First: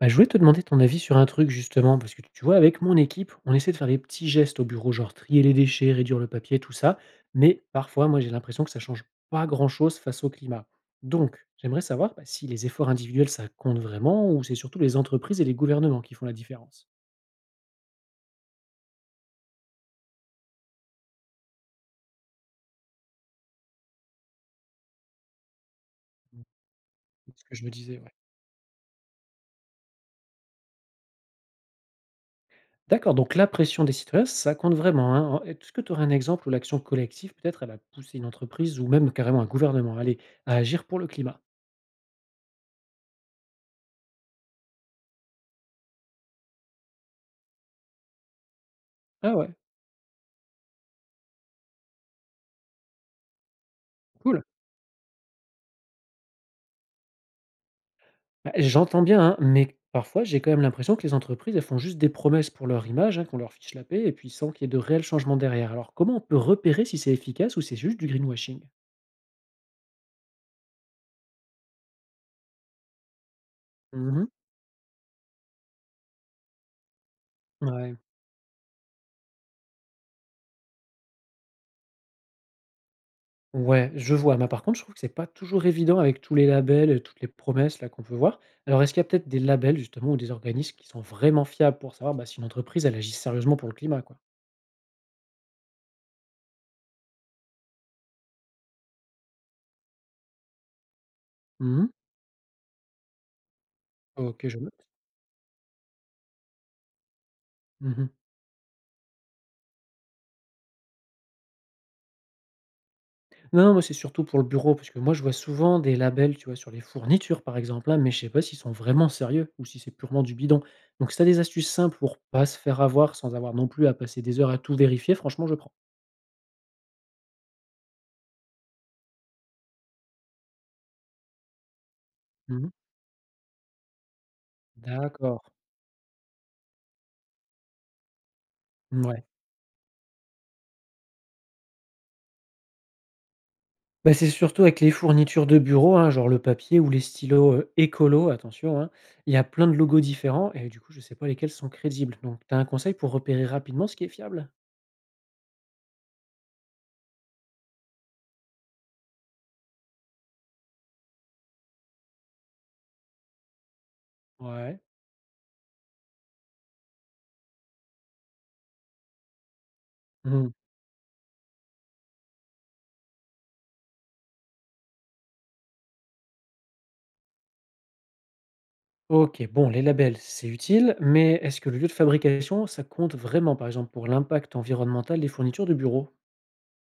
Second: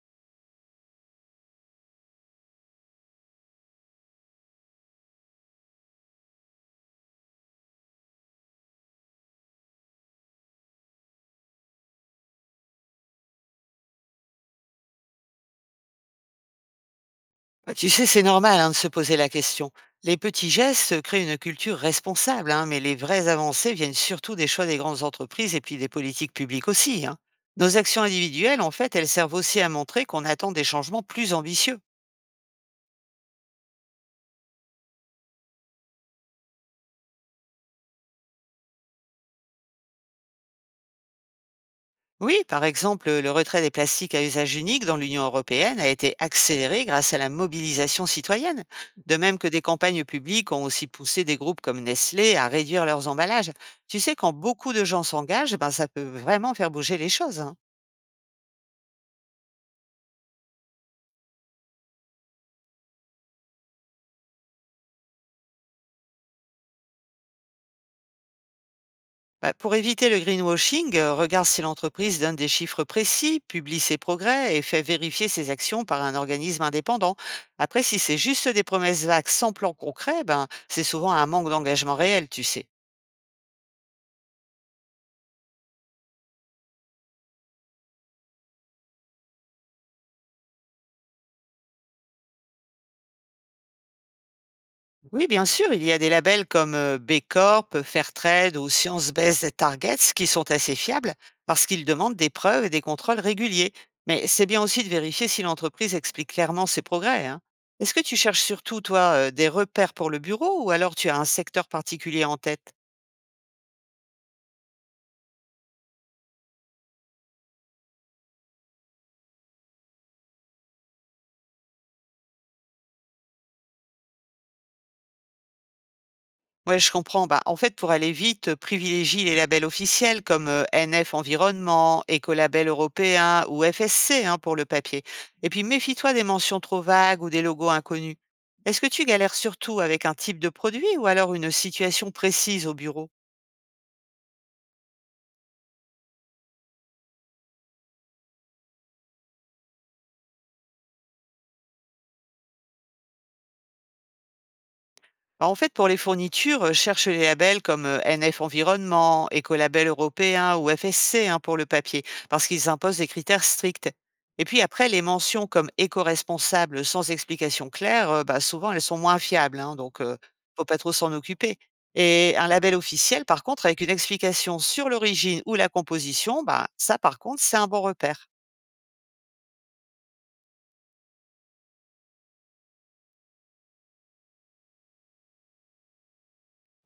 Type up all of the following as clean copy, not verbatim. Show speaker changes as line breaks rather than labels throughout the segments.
Bah, je voulais te demander ton avis sur un truc justement, parce que tu vois, avec mon équipe, on essaie de faire des petits gestes au bureau, genre trier les déchets, réduire le papier, tout ça. Mais parfois, moi, j'ai l'impression que ça change pas grand-chose face au climat. Donc, j'aimerais savoir si les efforts individuels, ça compte vraiment, ou c'est surtout les entreprises et les gouvernements qui font la différence.
Bah, tu sais, c'est normal, hein, de se poser la question. Les petits gestes créent une culture responsable, hein, mais les vraies avancées viennent surtout des choix des grandes entreprises et puis des politiques publiques aussi. Hein.
C'est ce que je me
Nos
disais,
actions
ouais.
individuelles, en fait, elles servent aussi à montrer qu'on attend des changements plus ambitieux.
D'accord, donc la pression des citoyens, ça compte vraiment, hein. Est-ce que tu aurais un exemple où l'action collective, peut-être, elle a poussé une entreprise ou même carrément un gouvernement à aller à agir pour le climat?
Oui, par exemple, le retrait des plastiques à usage unique dans l'Union européenne a été accéléré grâce à la mobilisation citoyenne, de
Ah
même que
ouais,
des campagnes publiques ont aussi poussé des groupes comme Nestlé à réduire leurs emballages. Tu sais, quand
cool.
beaucoup de gens s'engagent, ben, ça peut vraiment faire bouger les choses. Hein.
Bah, j'entends bien, hein, mais parfois, j'ai quand même l'impression que les entreprises, elles font juste des promesses pour leur image, hein, qu'on leur fiche la paix, et puis sans qu'il y ait de réel changement derrière. Alors, comment on peut repérer si c'est efficace ou c'est juste du greenwashing?
Bah, pour éviter le greenwashing, regarde si l'entreprise donne des chiffres précis, publie ses
Mmh.
progrès et fait vérifier ses actions par un organisme indépendant. Après,
Ouais.
si c'est juste des promesses vagues sans plan concret, ben, c'est souvent un manque d'engagement réel, tu sais.
Ouais, je vois, mais par contre, je trouve que c'est pas toujours évident avec tous les labels et toutes les promesses là qu'on peut voir. Alors, est-ce qu'il y a peut-être des labels justement ou des organismes qui sont vraiment fiables pour savoir si une entreprise elle agit sérieusement pour le climat, quoi?
Oui, bien sûr, il y a des labels comme B Corp, Fairtrade ou Science-Based Targets qui sont assez fiables parce qu'ils
Mmh.
demandent des preuves et des contrôles réguliers. Mais c'est
OK, je
bien aussi
note.
de vérifier si l'entreprise explique clairement ses progrès. Hein. Est-ce que
Mmh.
tu cherches surtout, toi, des repères pour le bureau ou alors tu as un secteur particulier en tête?
Non, non, moi, c'est surtout pour le bureau, parce que moi, je vois souvent des labels, tu vois, sur les fournitures, par exemple, hein, mais je sais pas s'ils sont vraiment sérieux ou si c'est purement du bidon. Donc, si tu des astuces simples pour pas se faire avoir sans avoir non plus à passer des heures à tout vérifier, franchement, je prends.
Ouais, je comprends. Bah, en fait, pour aller vite, privilégie les labels officiels comme NF Environnement, Écolabel
Mmh.
européen ou FSC, hein, pour le papier.
D'accord.
Et puis, méfie-toi des mentions trop vagues ou des logos inconnus. Est-ce que tu
Ouais.
galères surtout avec un type de produit ou alors une situation précise au bureau?
Bah, c'est surtout avec les fournitures de bureau, hein, genre le papier ou les stylos, écolos, attention, hein. Il y a plein de logos différents et du coup, je sais pas lesquels sont crédibles. Donc, t'as un conseil pour repérer rapidement ce qui est fiable?
Bah, en fait, pour les fournitures, cherche les labels comme, NF Environnement, Écolabel Européen ou FSC, hein, pour le papier, parce qu'ils imposent des critères stricts. Et puis
Ouais.
après, les mentions comme éco-responsable sans explication claire, bah, souvent elles sont moins fiables, hein,
Mmh.
faut pas trop s'en occuper. Et un label officiel, par contre, avec une explication sur l'origine ou la composition, bah, ça par contre, c'est un bon repère.
OK, bon, les labels, c'est utile, mais est-ce que le lieu de fabrication, ça compte vraiment, par exemple, pour l'impact environnemental des fournitures de bureau?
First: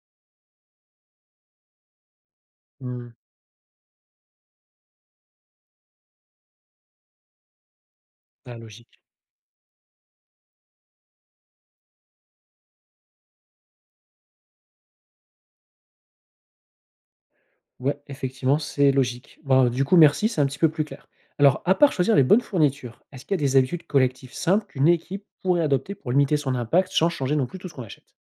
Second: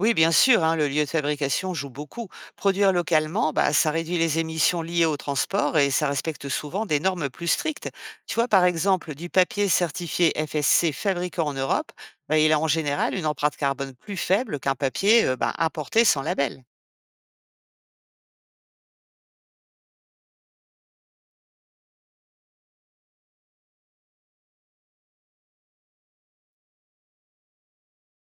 Oui, bien sûr, hein, le lieu de fabrication joue beaucoup. Produire
Mmh,
localement, bah, ça réduit les émissions liées au transport et ça respecte souvent des normes plus strictes. Tu vois,
ah
par
logique.
exemple, du papier certifié FSC fabriqué en Europe, bah, il a en général une empreinte carbone plus faible qu'un papier bah, importé sans label.
Ouais, effectivement, c'est logique. Bon, du coup, merci, c'est un petit peu plus clair. Alors, à part choisir les bonnes fournitures, est-ce qu'il y a des habitudes collectives simples qu'une équipe pourrait adopter pour limiter son impact sans changer non plus tout ce qu'on achète?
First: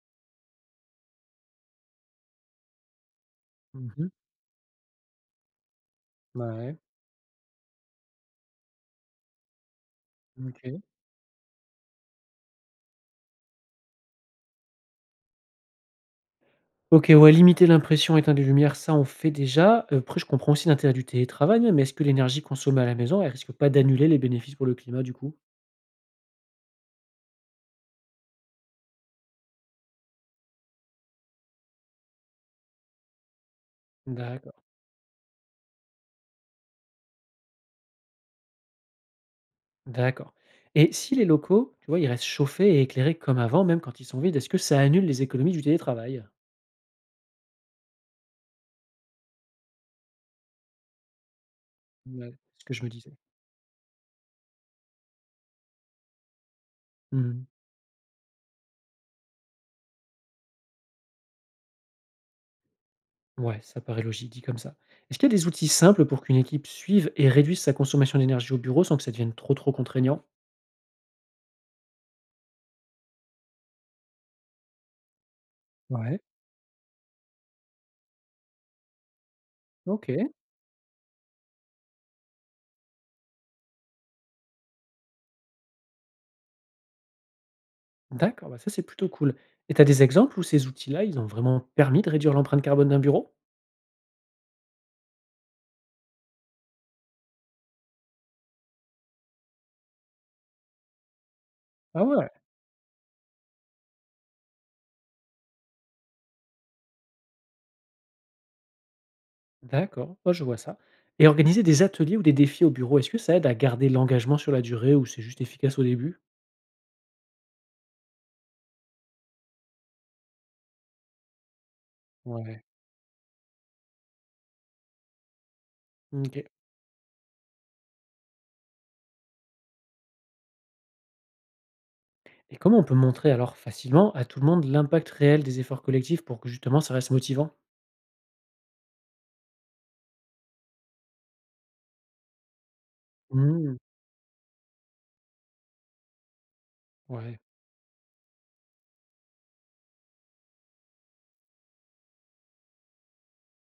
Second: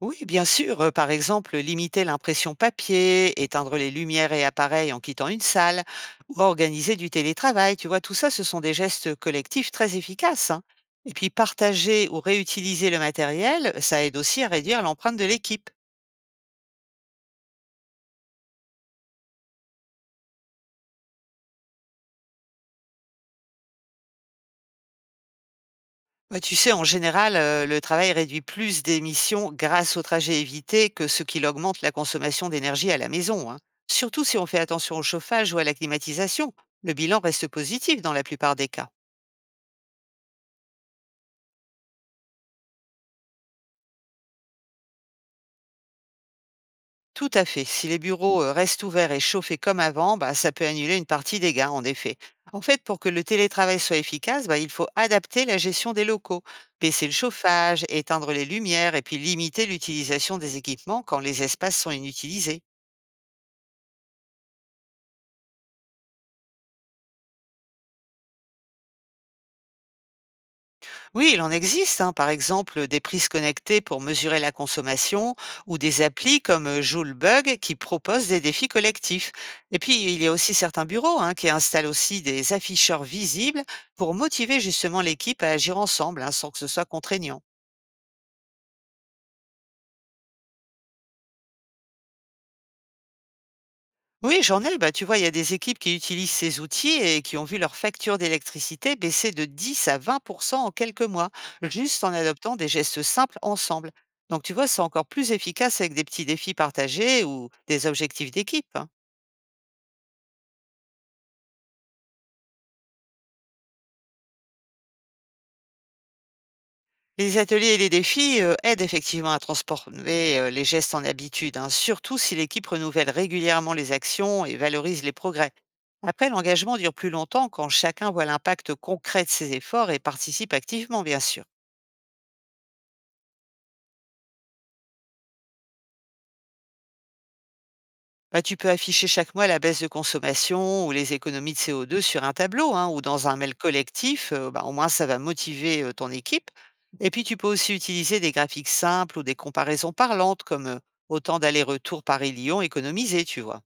Oui, bien sûr. Par exemple, limiter l'impression papier, éteindre les
Mmh.
lumières et appareils en quittant une salle, ou
Ouais,
organiser du télétravail. Tu vois, tout ça, ce sont des gestes collectifs très efficaces. Hein.
OK.
Et puis, partager ou réutiliser le matériel, ça aide aussi à réduire l'empreinte de l'équipe.
OK, ouais, limiter l'impression, éteindre les lumières, ça, on fait déjà. Après, je comprends aussi l'intérêt du télétravail, mais est-ce que l'énergie consommée à la maison, elle risque pas d'annuler les bénéfices pour le climat, du coup?
Bah, tu sais, en général, le travail réduit plus d'émissions grâce au trajet évité que ce qu'il augmente la consommation d'énergie à la maison. Hein. Surtout si on
D'accord,
fait attention au chauffage ou à la climatisation, le bilan reste positif dans la plupart des cas.
d'accord. Et si les locaux, tu vois, ils restent chauffés et éclairés comme avant, même quand ils sont vides, est-ce que ça annule les économies du télétravail?
Tout à fait. Si les bureaux restent ouverts et chauffés comme avant, bah, ça peut annuler une partie des gains, en effet.
Ouais, c'est
En
ce que
fait,
je me
pour que
disais.
le télétravail soit efficace, bah, il faut adapter la gestion des locaux, baisser le
Mmh.
chauffage, éteindre les lumières et puis limiter l'utilisation des équipements quand les espaces sont inutilisés.
Ouais, ça paraît logique dit comme ça. Est-ce qu'il y a des outils simples pour qu'une équipe suive et réduise sa consommation d'énergie au bureau sans que ça devienne trop contraignant?
Oui, il en existe, hein, par exemple des prises connectées pour mesurer la consommation ou des
Ouais,
applis comme Joulebug qui proposent des défis collectifs. Et puis,
OK.
il y a aussi certains bureaux, hein, qui installent aussi des afficheurs visibles pour motiver justement l'équipe à agir ensemble, hein, sans que ce soit contraignant.
D'accord, bah ça, c'est plutôt cool. Et t'as des exemples où ces outils-là, ils ont vraiment permis de réduire l'empreinte carbone d'un bureau?
Oui, j'en ai. Bah, tu vois, il y a des équipes qui utilisent ces outils et qui ont vu leur facture d'électricité baisser de 10 à 20 en quelques mois, juste
Ah
en
ouais.
adoptant des gestes simples ensemble. Donc, tu vois, c'est encore plus efficace avec des petits défis partagés ou des objectifs d'équipe. Hein.
D'accord, ouais, je vois ça. Et organiser des ateliers ou des défis au bureau, est-ce que ça aide à garder l'engagement sur la durée ou c'est juste efficace au début?
Les ateliers et les défis aident effectivement à transformer les gestes en habitudes, hein, surtout si
Ouais.
l'équipe renouvelle régulièrement les actions et valorise les progrès. Après,
OK.
l'engagement dure plus longtemps quand chacun voit l'impact concret de ses efforts et participe activement, bien sûr.
Et comment on peut montrer alors facilement à tout le monde l'impact réel des efforts collectifs pour que justement ça reste motivant?
Bah, tu peux afficher chaque mois la baisse de consommation ou les économies de CO2 sur un tableau, hein, ou dans un mail
Mmh,
collectif. Bah, au moins, ça va motiver ton équipe. Et puis, tu
ouais.
peux aussi utiliser des graphiques simples ou des comparaisons parlantes comme, autant d'allers-retours Paris-Lyon économisés, tu vois.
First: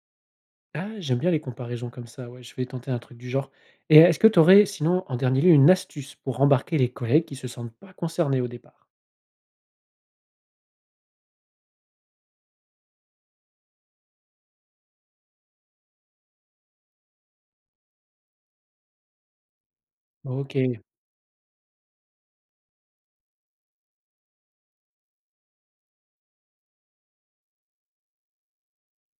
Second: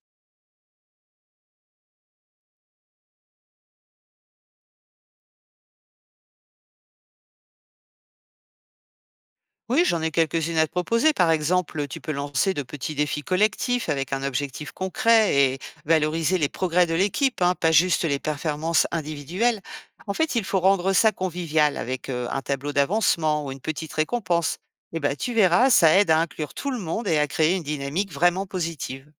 Ah, j'aime bien les comparaisons comme ça, ouais, je vais tenter un truc du genre. Et est-ce que tu aurais sinon en dernier lieu une astuce pour embarquer les collègues qui se sentent pas concernés au départ?
Oui, j'en ai quelques-unes à te proposer. Par exemple, tu peux lancer de petits défis collectifs avec un objectif concret et valoriser les progrès de l'équipe, hein, pas juste les performances individuelles. En fait, il faut
OK.
rendre ça convivial avec un tableau d'avancement ou une petite récompense. Et ben, tu verras, ça aide à inclure tout le monde et à créer une dynamique vraiment positive.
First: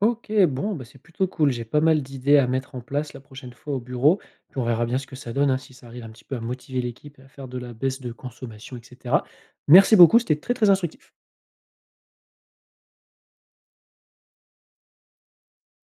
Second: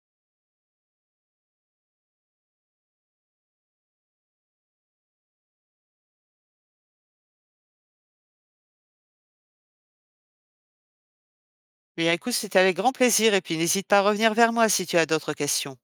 OK, bon, bah, c'est plutôt cool. J'ai pas mal d'idées à mettre en place la prochaine fois au bureau. Puis on verra bien ce que ça donne, hein, si ça arrive un petit peu à motiver l'équipe et à faire de la baisse de consommation, et cetera. Merci beaucoup, c'était très instructif.
Mais écoute, c'était avec grand plaisir et puis n'hésite pas à revenir vers moi si tu as d'autres questions.